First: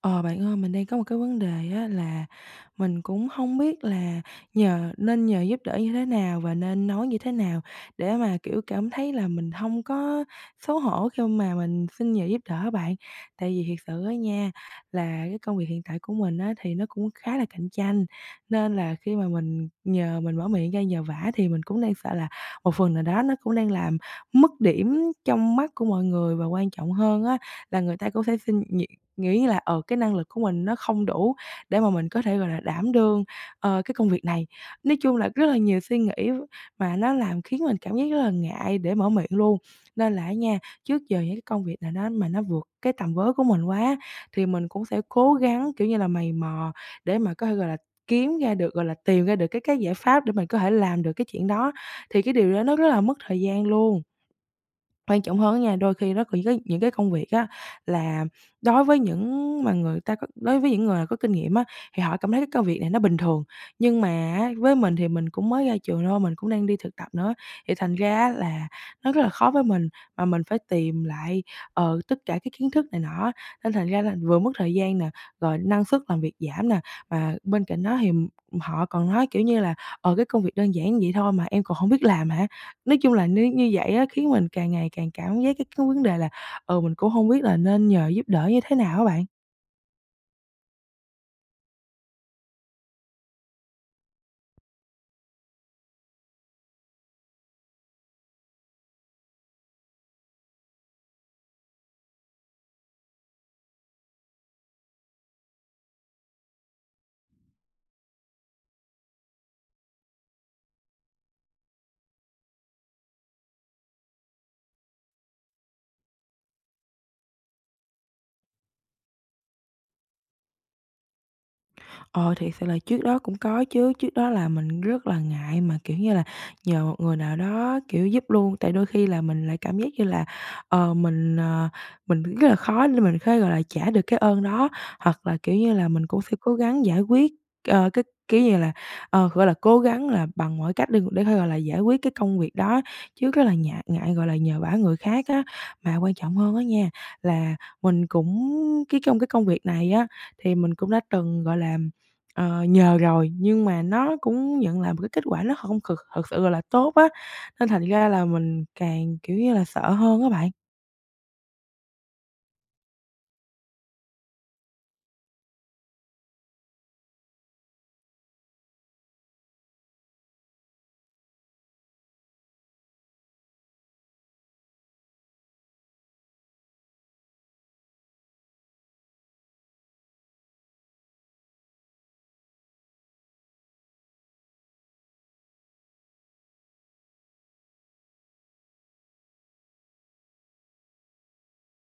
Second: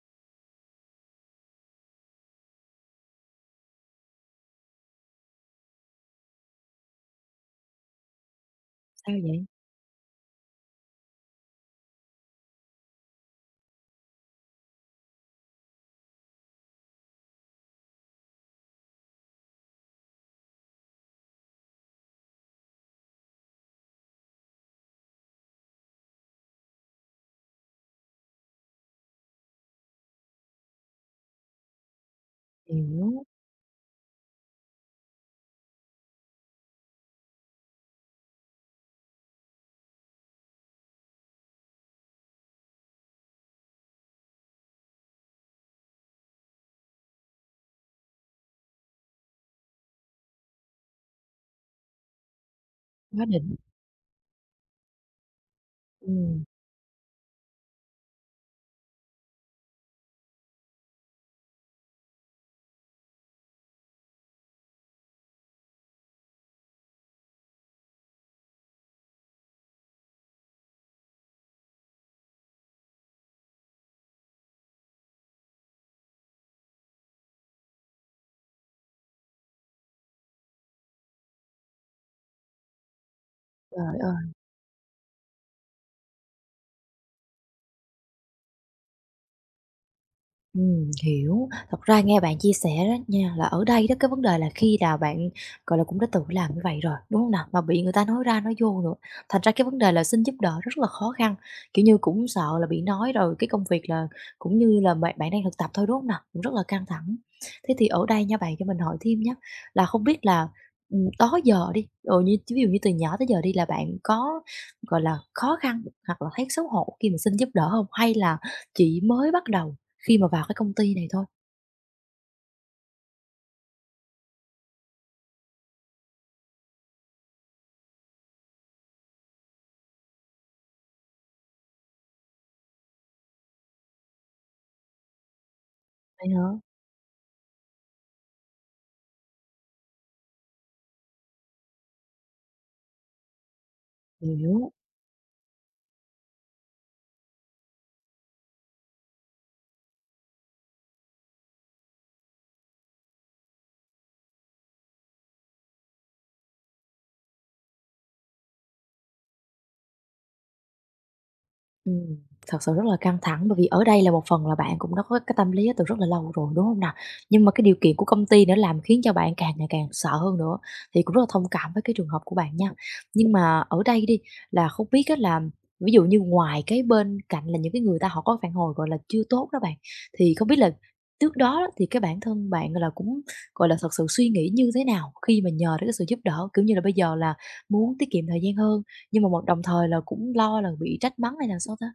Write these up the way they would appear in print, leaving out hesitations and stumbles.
Ờ, Bạn ơi, mình đang có một cái vấn đề á là mình cũng không biết là nên nhờ giúp đỡ như thế nào và nên nói như thế nào để mà, kiểu, cảm thấy Sao là vậy? mình không có xấu hổ khi mà mình xin nhờ giúp đỡ bạn. Tại vì thiệt sự á nha, là cái công việc hiện tại của mình á thì nó cũng khá là cạnh tranh, nên là khi mà mình mở miệng ra nhờ vả thì mình cũng đang sợ là một phần nào đó nó cũng đang làm mất điểm trong mắt của mọi người, và quan trọng hơn á là người ta cũng sẽ xin nh nghĩ như là, cái năng lực của mình nó không đủ để mà mình có thể, gọi là, đảm Hiểu, đương, cái công việc này. Nói chung là rất là nhiều suy nghĩ mà nó làm khiến mình cảm giác rất là ngại để mở miệng luôn. Nên là á nha, trước giờ những cái công việc nào đó mà nó vượt cái tầm với của mình quá thì mình cũng sẽ cố gắng, kiểu như là, mày mò để mà có thể, gọi là, kiếm ra được, gọi là, tìm ra được cái giải pháp để mình có thể làm được cái chuyện đó. Thì cái điều đó nó rất là mất quá thời đỉnh. gian luôn. Quan trọng hơn á nha, đôi khi đó có Ừm, những cái công việc á là đối với những người mà có kinh nghiệm á, thì họ cảm thấy cái công việc này nó bình thường. Nhưng mà á, với mình thì mình cũng mới ra trường thôi, mình cũng đang đi thực tập nữa, thì thành ra á là nó rất là khó với mình, mà mình phải tìm lại, tất cả cái kiến thức này nọ, nên thành ra là vừa mất thời gian nè, rồi năng suất làm việc giảm nè. Mà bên cạnh đó thì họ còn nói, kiểu như là, cái công việc đơn giản vậy thôi mà em còn không biết làm hả?" Nói chung là nếu như vậy trời á, ơi! khiến mình càng ngày càng cảm giác cái vấn đề là, ừ, mình cũng không biết là nên nhờ giúp đỡ như thế nào á bạn. Hiểu. Thật ra nghe bạn chia sẻ đó nha, là ở đây đó, cái vấn đề là khi nào bạn, gọi là, cũng đã tự làm như vậy rồi, đúng không nào? Mà bị người ta nói ra nói vô nữa, thành ra cái vấn đề là xin giúp đỡ rất là khó khăn, kiểu như, cũng sợ là bị nói rồi cái công việc là cũng như là bạn bạn đang thực tập thôi, đúng không nào? Cũng rất là căng thẳng. Thế thì ở đây nha bạn, cho mình hỏi thêm nhé là không biết là, đó giờ đi, như ví dụ như từ nhỏ tới giờ đi là bạn có, gọi là, khó khăn hoặc là thấy xấu hổ khi mà xin giúp đỡ không? Hay là chỉ mới bắt đầu khi mà vào cái công ty này thôi. Ờ, thì sự là trước đó cũng có chứ, trước đó là mình rất là ngại mà, kiểu như là, nhờ một người nào đó, kiểu, giúp luôn, tại đôi khi là mình lại cảm giác như là, ờ, mình, ờ, mình rất là khó để mình gọi là, trả được cái ơn đó. Hoặc là, kiểu như là, mình cũng Vậy sẽ hả? cố gắng giải quyết, cái kiểu như là, gọi là, cố gắng là bằng mọi cách để có, gọi là, giải quyết cái công việc đó, chứ rất là ngại ngại, gọi là, nhờ vả Hiểu, người khác á. Mà quan trọng hơn á nha, là mình cũng cái trong cái công việc này á, thì mình cũng đã từng, gọi là, nhờ rồi, nhưng mà nó cũng nhận lại một cái kết quả nó không thực thực sự, gọi là, tốt á, nên thành ra là mình càng, kiểu như là, sợ hơn á bạn. ừm, thật sự rất là căng thẳng bởi vì ở đây là một phần là bạn cũng đã có cái tâm lý đó từ rất là lâu rồi, đúng không nào? Nhưng mà cái điều kiện của công ty nữa làm khiến cho bạn càng ngày càng sợ hơn nữa, thì cũng rất là thông cảm với cái trường hợp của bạn nha. Nhưng mà ở đây đi, là không biết á là ví dụ như ngoài cái bên cạnh là những cái người ta họ có phản hồi, gọi là, chưa tốt đó bạn, thì không biết là trước đó thì cái bản thân bạn, là, cũng, gọi là, thật sự suy nghĩ như thế nào khi mà nhờ đến cái sự giúp đỡ? Kiểu như là, bây giờ là muốn tiết kiệm thời gian hơn. Nhưng mà một đồng thời là cũng lo là bị trách mắng hay là sao ta?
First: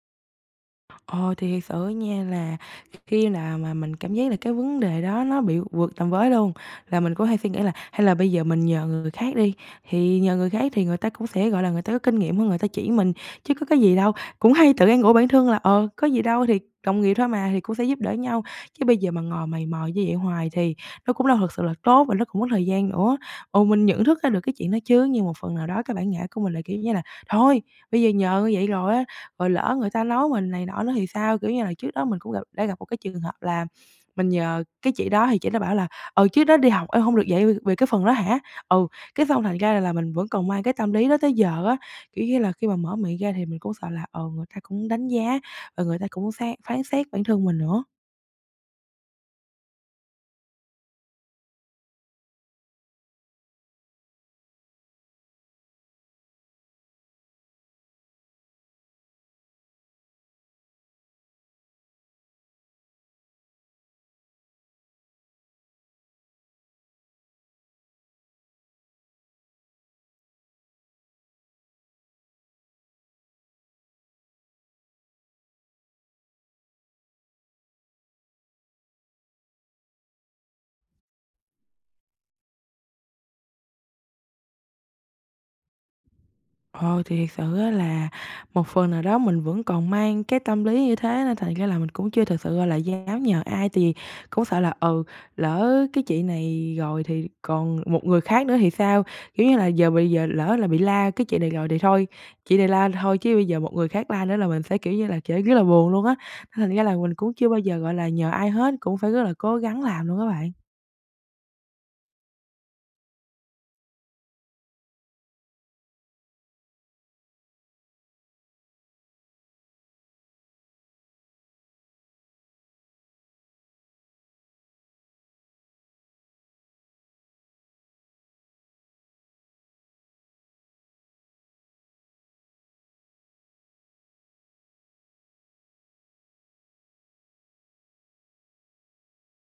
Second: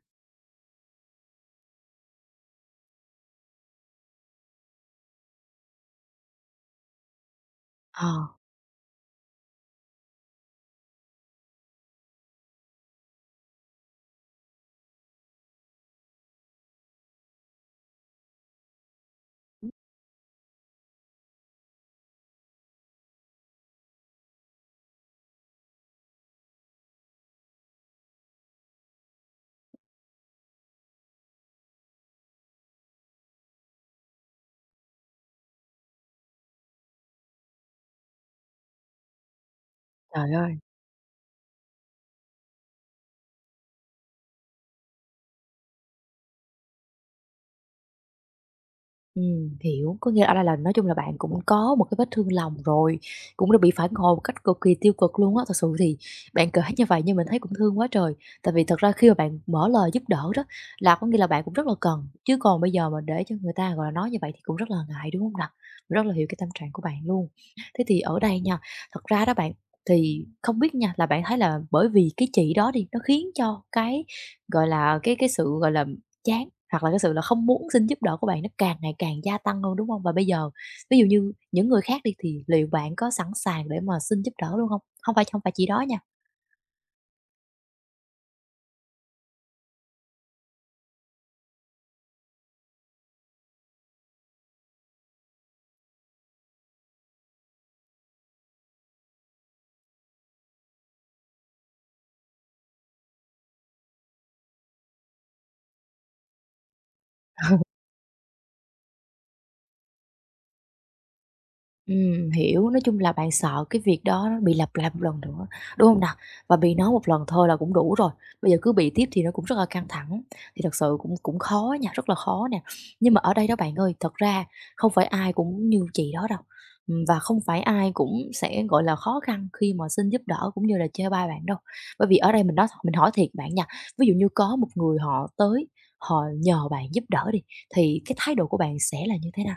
Ờ, thì thiệt sự nha là khi nào mà mình cảm giác là cái vấn đề đó nó bị vượt tầm với luôn, là mình cũng hay suy nghĩ là Ờ, hay là bây giờ mình nhờ người khác đi, thì nhờ người khác thì người ta cũng sẽ, gọi là, người ta có kinh nghiệm hơn, người ta chỉ mình, chứ có cái gì đâu. Cũng hay tự an ủi bản thân là, có gì đâu thì đồng nghiệp thôi mà, thì cũng sẽ giúp đỡ nhau." Chứ bây giờ mà ngồi mày mò như vậy hoài thì nó cũng đâu thật sự là tốt và nó cũng mất thời gian nữa. Ồ, mình nhận thức ra được cái chuyện đó chứ, nhưng một phần nào đó các bạn ngã của mình là, kiểu như là, thôi bây giờ nhờ như vậy rồi á rồi lỡ người ta nói mình này nọ nữa thì sao? Kiểu như là, trước đó mình cũng đã gặp một cái trường hợp là mình nhờ cái chị đó thì chị đó bảo là, "Ừ, trước đó đi học em không được dạy về về cái phần đó hả?" Ừ, cái xong thành ra là mình vẫn trời còn ơi! mang cái tâm lý đó tới giờ á, kiểu như là, khi mà mở miệng ra thì mình cũng sợ là, người ta cũng đánh giá và người ta cũng sáng phán xét bản thân mình nữa. Hiểu, có nghĩa là nói chung là bạn cũng có một cái vết thương lòng rồi, cũng đã bị phản hồi một cách cực kỳ tiêu cực luôn á. Thật sự thì bạn kể như vậy nhưng mình thấy cũng thương quá trời, tại vì thật ra khi mà bạn mở lời giúp đỡ đó là có nghĩa là bạn cũng rất là cần, chứ còn bây giờ mà để cho người ta, gọi là, nói như vậy thì cũng rất là ngại, đúng hông nè? Rất là hiểu cái tâm trạng của bạn luôn. Thế thì ở đây nha, thật ra đó bạn, thì không biết nha là bạn thấy là bởi vì cái chị đó đi, nó khiến cho cái, gọi là, cái sự, gọi là, chán hoặc là cái sự là không muốn xin giúp đỡ của bạn nó càng ngày càng gia tăng hơn, đúng không? Và bây giờ ví dụ như những người khác đi thì liệu bạn có sẵn sàng để mà xin giúp đỡ luôn không? Không phải chỉ đó nha. Ờ, thì thật sự á là một phần nào đó mình vẫn còn mang cái tâm lý như thế nên thành ra là mình cũng chưa thực sự, gọi là, dám nhờ ai, tại vì cũng sợ là, ừ, lỡ cái chị này rồi thì còn một người khác nữa thì sao? Kiểu như là, bây giờ lỡ là bị la cái chị này rồi thì thôi, chị này la thôi chứ bây giờ một người khác la nữa là mình sẽ, kiểu như là, sẽ rất là buồn luôn á. Nên thành ra là mình cũng chưa bao giờ, gọi là, nhờ ai hết, cũng phải rất là cố gắng làm luôn á bạn. Hiểu, nói chung là bạn sợ cái việc đó nó bị lặp lại một lần nữa, đúng không nào? Và bị nó một lần thôi là cũng đủ rồi, bây giờ cứ bị tiếp thì nó cũng rất là căng thẳng, thì thật sự cũng cũng khó nha, rất là khó nè. Nhưng mà ở đây đó bạn ơi, thật ra không phải ai cũng như chị đó đâu, và không phải ai cũng sẽ, gọi là, khó khăn khi mà xin giúp đỡ cũng như là chê bai bạn đâu. Bởi vì ở đây mình nói thật, mình hỏi thiệt bạn nha, ví dụ như có một người họ tới, họ nhờ bạn giúp đỡ đi, thì cái thái độ của bạn sẽ là như thế nào?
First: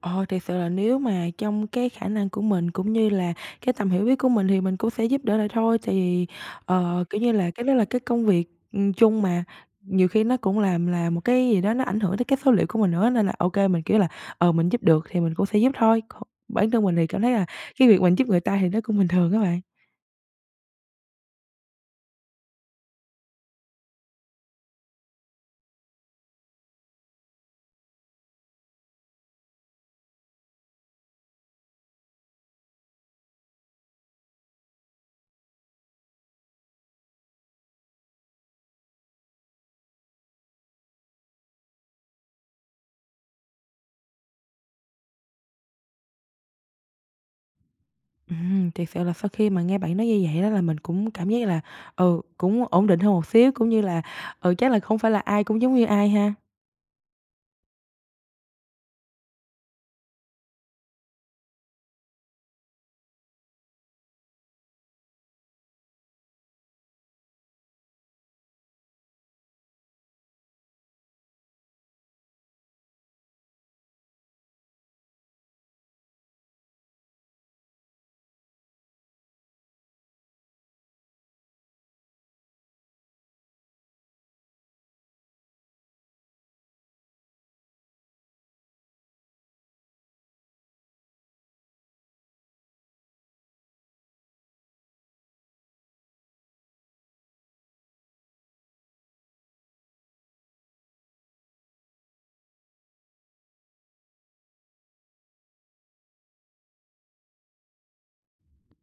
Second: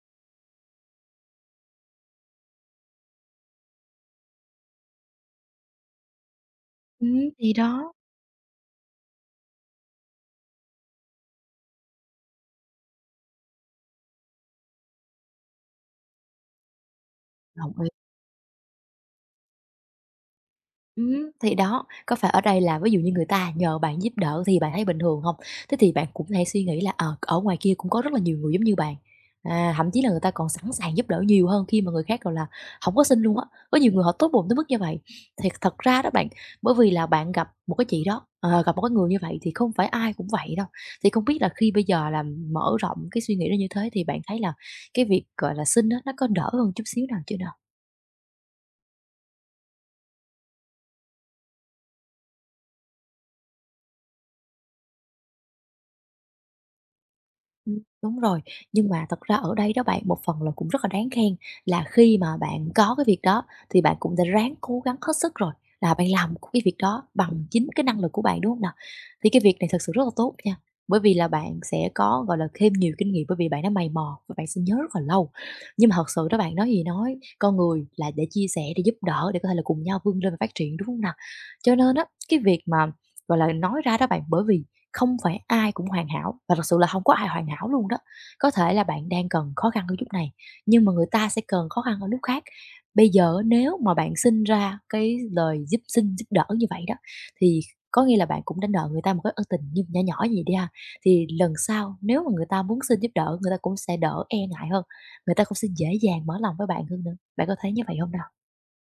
Ờ, Thiệt sự là nếu mà trong cái khả năng của mình, cũng như là cái tầm hiểu biết của mình thì mình cũng sẽ giúp đỡ lại thôi. Tại vì, kiểu như là, Thì cái đó là đó. cái công việc, chung mà, nhiều khi nó cũng làm là một cái gì đó nó ảnh hưởng tới cái số liệu của mình nữa, nên là ô kê, mình, kiểu là, mình giúp được thì mình cũng sẽ giúp thôi. Còn bản thân mình thì cảm thấy là Lộn. cái việc mình giúp người ta thì nó cũng bình thường á bạn. Thì đó, có phải ở đây là ví dụ như người ta nhờ bạn giúp đỡ thì bạn thấy bình thường hông? Thế thì bạn cũng thể suy nghĩ là, ở ngoài kia cũng có rất là nhiều người giống như bạn, à, thậm chí là người ta còn sẵn sàng giúp đỡ nhiều hơn khi mà người khác, gọi là, hổng có xin luôn á. Có nhiều người họ tốt bụng tới mức như vậy. Thì thật ra đó bạn, bởi vì là bạn gặp một cái chị đó, gặp một cái người như vậy thì không phải ai cũng vậy đâu. Thì không biết là khi bây giờ là mở rộng cái suy nghĩ ra như thế thì bạn thấy là cái việc, gọi là, xin á, nó có đỡ hơn chút xíu nào chưa nè? Thiệt sự là sau khi mà nghe bạn nói như vậy đó là mình cũng cảm giác là, ừ, cũng ổn định hơn một xíu, cũng như là, ừ, chắc là không phải là ai cũng giống như ai ha. Đúng rồi, nhưng mà thật ra ở đây đó bạn, một phần là cũng rất là đáng khen là khi mà bạn có cái việc đó thì bạn cũng đã ráng cố gắng hết sức rồi, là bạn làm cái việc đó bằng chính cái năng lực của bạn, đúng không nào? Thì cái việc này thật sự rất là tốt nha, bởi vì là bạn sẽ có, gọi là, thêm nhiều kinh nghiệm bởi vì bạn đã mày mò và bạn sẽ nhớ rất là lâu. Nhưng mà thật sự đó bạn, nói gì nói, con người là để chia sẻ, để giúp đỡ, để có thể là cùng nhau vươn lên và phát triển, đúng không nào? Cho nên á, cái việc mà, gọi là, nói ra đó bạn, bởi vì không phải ai cũng hoàn hảo và thật sự là không có ai hoàn hảo luôn đó. Có thể là bạn đang cần khó khăn ở lúc này, nhưng mà người ta sẽ cần khó khăn ở lúc khác. Bây giờ nếu mà bạn sinh ra cái lời xin giúp đỡ như vậy đó, thì có nghĩa là bạn cũng đã nợ người ta một cái ân tình như nho nhỏ gì đi ha, thì lần sau nếu mà người ta muốn xin giúp đỡ, người ta cũng sẽ đỡ e ngại hơn, người ta cũng sẽ dễ dàng mở lòng với bạn hơn nữa. Bạn có thấy như vậy không nè?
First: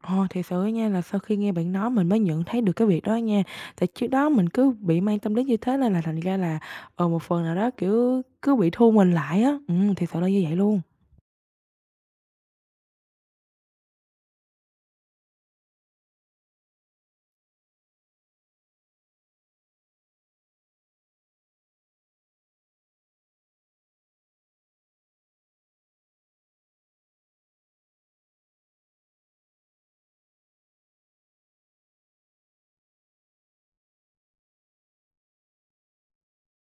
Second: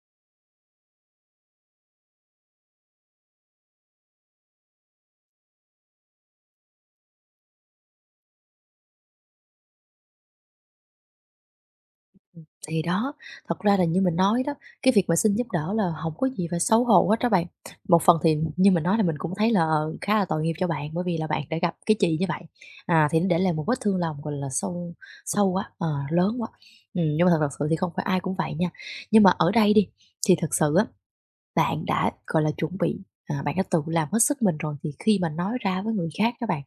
Ồ, thiệt sự á nha là sau khi nghe bạn nói mình mới nhận thấy được cái việc đó nha. Tại trước đó mình cứ bị mang tâm lý như thế nên là thành ra là, một phần nào đó, kiểu, cứ bị thu mình lại á. Thiệt sự là như vậy luôn. Thì đó, thật ra là như mình nói đó, cái việc mà xin giúp đỡ là không có gì phải xấu hổ hết á bạn. Một phần thì như mình nói là mình cũng thấy là, khá là tội nghiệp cho bạn bởi vì là bạn đã gặp cái chị như vậy, à, thì nó để lại một vết thương lòng, gọi là, sâu sâu quá, lớn quá. Nhưng mà thật thật sự thì không phải ai cũng vậy nha. Nhưng mà ở đây đi, thì thật sự á bạn đã, gọi là, chuẩn bị, à, bạn đã tự làm hết sức mình rồi thì khi mà nói ra với người khác các bạn,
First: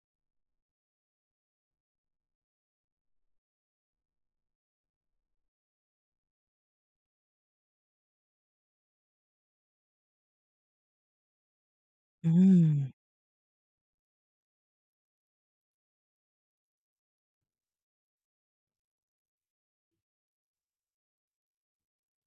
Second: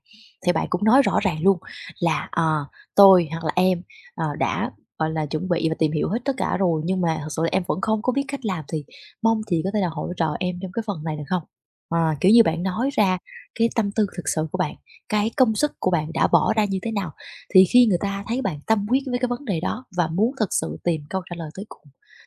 thì bạn cũng nói rõ ràng luôn là, "Tôi hoặc là em, đã, gọi là, chuẩn bị và tìm hiểu hết tất cả rồi, nhưng mà thật sự là em vẫn không có biết cách làm thì mong chị có thể là hỗ trợ em trong cái phần này được không?" Kiểu như bạn nói Ừm. ra cái tâm tư thực sự của bạn, cái công sức của bạn đã bỏ ra như thế nào, thì khi người ta thấy bạn tâm huyết với cái vấn đề đó và muốn thực sự tìm câu trả lời tới cùng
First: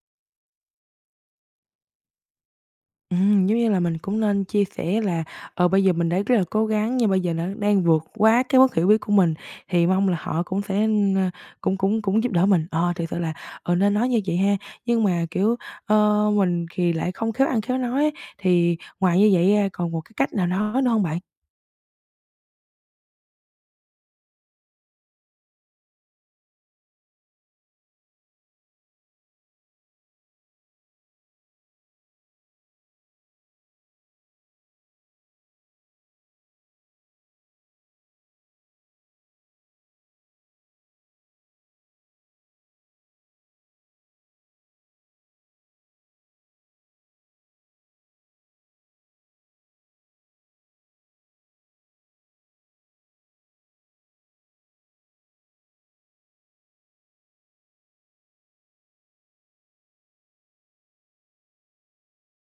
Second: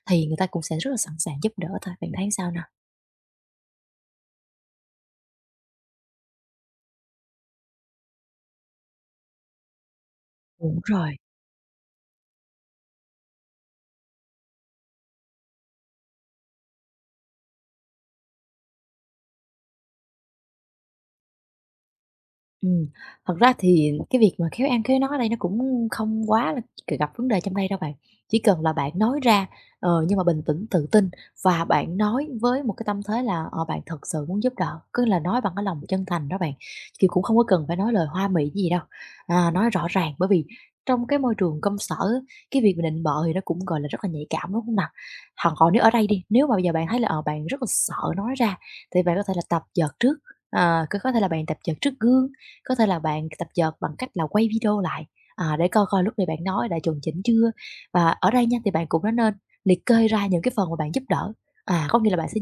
thì người ta cũng sẽ rất là sẵn sàng giúp đỡ thôi, bạn thấy sao nào? Giống như là mình cũng nên chia sẻ là, bây giờ mình đã rất là cố gắng nhưng bây giờ nó đang vượt quá cái mức hiểu biết của mình, thì mong là họ cũng Đúng sẽ, rồi. ơ, cũng cũng cũng giúp đỡ mình. Ờ, Thực sự là, nên nói như vậy ha. Nhưng mà, kiểu, mình thì lại không khéo ăn khéo nói á, thì ngoài như vậy ra còn một cái cách nào nói nữa không bạn? Ừm, thật ra thì cái việc mà khéo ăn khéo nói ở đây nó cũng không quá là gặp vấn đề trong đây đâu bạn. Chỉ cần là bạn nói ra, nhưng mà bình tĩnh, tự tin và bạn nói với một cái tâm thế là, bạn thật sự muốn giúp đỡ, cứ là nói bằng cái lòng chân thành đó bạn, thì cũng không có cần phải nói lời hoa mỹ gì đâu. À, nói rõ ràng bởi vì trong cái môi trường công sở á, cái việc mà định bợ thì nó cũng, gọi là, rất là nhạy cảm, đúng không nào? Hoặc còn nếu ở đây đi, nếu mà bây giờ bạn thấy là, bạn rất là sợ nói ra thì bạn có thể là tập vợt trước, ờ, c có thể là bạn tập vợt trước gương, có thể là bạn tập dượt bằng cách là quay video lại, à, để coi coi lúc này bạn nói đã chuẩn chỉnh chưa. Và ở đây nha, thì bạn cũng đã nên liệt kê ra những cái phần mà bạn giúp đỡ. À, có nghĩa là bạn sẽ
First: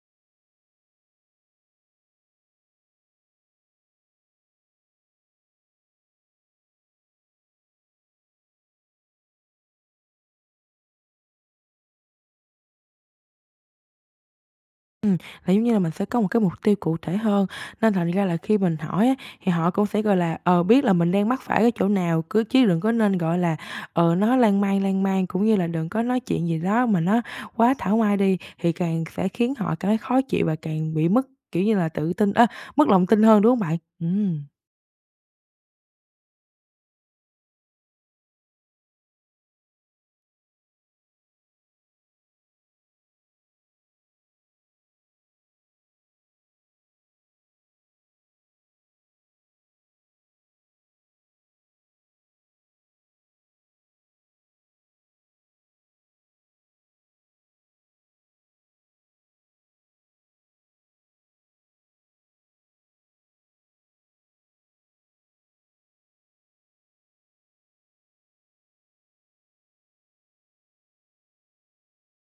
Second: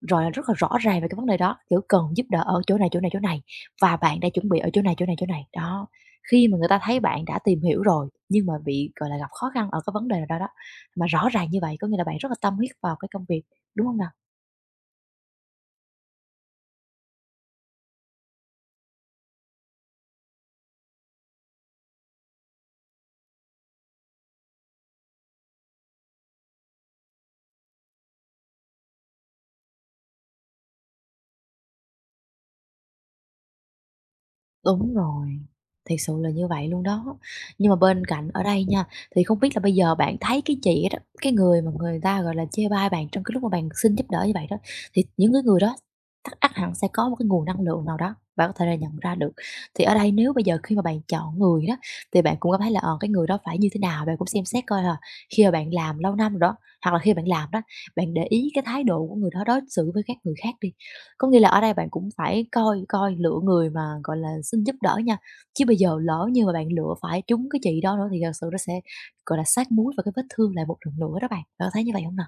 rồi rất là rõ ràng về cái vấn đề đó, kiểu cần giúp đỡ ở chỗ này, chỗ này, chỗ này và bạn đã chuẩn bị ở chỗ này, chỗ này, chỗ này. Đó, khi mà người ta thấy bạn đã tìm hiểu rồi, nhưng mà bị, gọi là, gặp khó khăn ở cái vấn đề nào đó đó, mà rõ ràng như vậy có nghĩa là bạn rất là tâm huyết vào cái công việc, đúng không nào? Ừm, là giống như là mình sẽ có một cái mục tiêu cụ thể hơn, nên thành ra là khi mình hỏi á, thì họ cũng sẽ, gọi là, biết là mình đang mắc phải cái chỗ nào, chứ đừng có nên, gọi là, nói lan man, cũng như là đừng có nói chuyện gì đó mà nó quá thảo mai đi, thì càng sẽ khiến họ cảm thấy khó chịu và càng bị mất, kiểu như là, tự tin á, mất lòng tin hơn, đúng không bạn? Ừm. Đúng rồi, thiệt sự là như vậy luôn đó. Nhưng mà bên cạnh ở đây nha, thì không biết là bây giờ bạn thấy cái chị đó, cái người mà người ta, gọi là, chê bai bạn trong cái lúc mà bạn xin giúp đỡ như vậy đó, thì những cái người đó chắc ắt hẳn sẽ có một cái nguồn năng lượng nào đó, bạn có thể là nhận ra được. Thì ở đây nếu bây giờ khi mà bạn chọn người đó, thì bạn cũng có thấy là, cái người đó phải như thế nào, bạn cũng xem xét coi là khi mà bạn làm lâu năm rồi đó, hoặc là khi bạn làm đó, bạn để ý cái thái độ của người đó đối xử với các người khác đi. Có nghĩa là ở đây bạn cũng phải coi coi lựa người mà, gọi là, xin giúp đỡ nha, chứ bây giờ lỡ như mà bạn lựa phải trúng cái chị đó nữa thì thật sự nó sẽ, gọi là, sát muối và cái vết thương lại một lần nữa đó bạn. Bạn có thấy như vậy không nào?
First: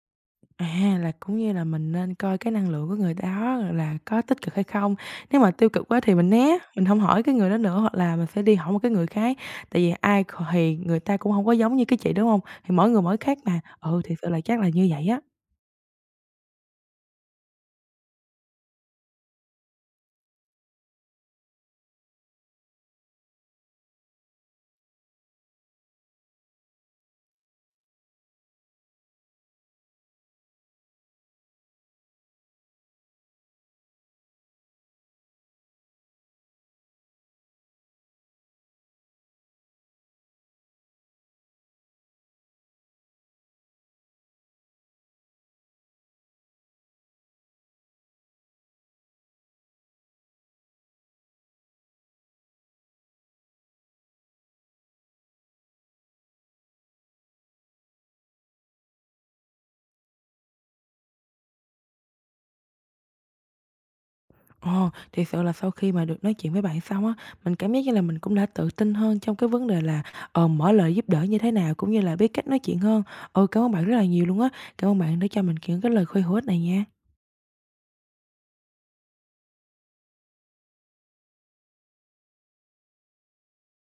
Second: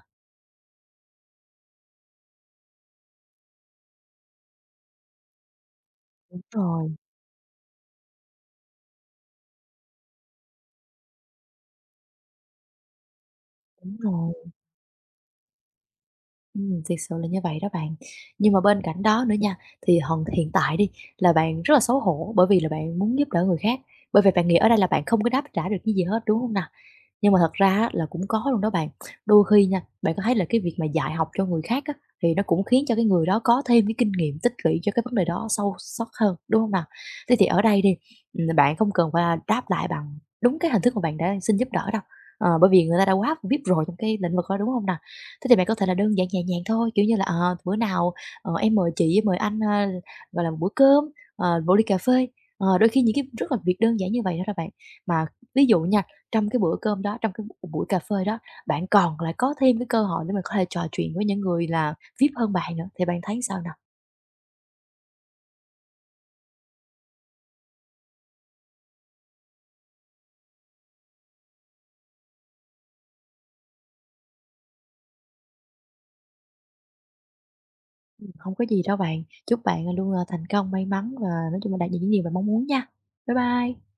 À, là cũng như là mình nên coi cái năng lượng của người đó là có tích cực hay không. Nếu mà tiêu cực quá thì mình né, mình Rồi, hông hỏi cái người đó nữa, hoặc là mình sẽ đi hỏi một cái người khác. Tại vì ai kh thì người ta cũng hông có giống như cái chị, đúng hông? Thì mỗi người mỗi khác mà. đúng Ừ, thiệt sự rồi. là chắc là như vậy á. Thiệt sự là như vậy đó bạn. Nhưng mà bên cạnh đó nữa nha, thì hần hiện tại đi là bạn rất là xấu hổ bởi vì là bạn muốn giúp đỡ người khác, bởi vì bạn nghĩ ở đây là bạn không có đáp trả được cái gì hết, đúng không nào? Nhưng mà thật ra á là cũng có luôn đó bạn. Đôi khi nha, bạn có thấy là cái việc mà dạy học cho người khác á, thì nó cũng khiến cho cái người đó có thêm cái kinh nghiệm tích lũy cho cái vấn đề đó sâu sắc hơn, đúng không nào? Thế thì ở đây đi, bạn không cần phải đáp lại bằng đúng cái hình thức mà bạn đã xin giúp đỡ đâu, bởi vì người ta đã quá biết rồi trong cái lĩnh vực đó, đúng không nào? Thế thì bạn có thể là đơn giản nhẹ nhàng thôi, kiểu như là, "Bữa nào, em mời chị, mời anh, gọi là, một bữa cơm, một ly cà phê." Đôi khi những cái rất là việc đơn giản như vậy đó đó bạn. Mà ví dụ nha, trong cái bữa cơm đó, trong cái buổi cà phê đó, bạn còn lại có thêm cái cơ hội để mà có thể trò chuyện với những người là VIP hơn bạn nữa, thì bạn thấy sao nào? Ờ, Thiệt sự là sau khi mà được nói chuyện với bạn xong á, mình cảm giác như là mình cũng đã tự tin hơn trong cái vấn đề là, mở lời giúp đỡ như thế nào, cũng như là biết cách nói chuyện hơn. Ừ, cảm ơn bạn rất là nhiều luôn á. Cảm ơn bạn đã cho mình những cái lời khuyên hữu ích này nha. Không có gì đâu bạn, chúc bạn, à, luôn, à, thành công, may mắn và nói chung là đạt được những gì bạn mong muốn nha. Bye bye.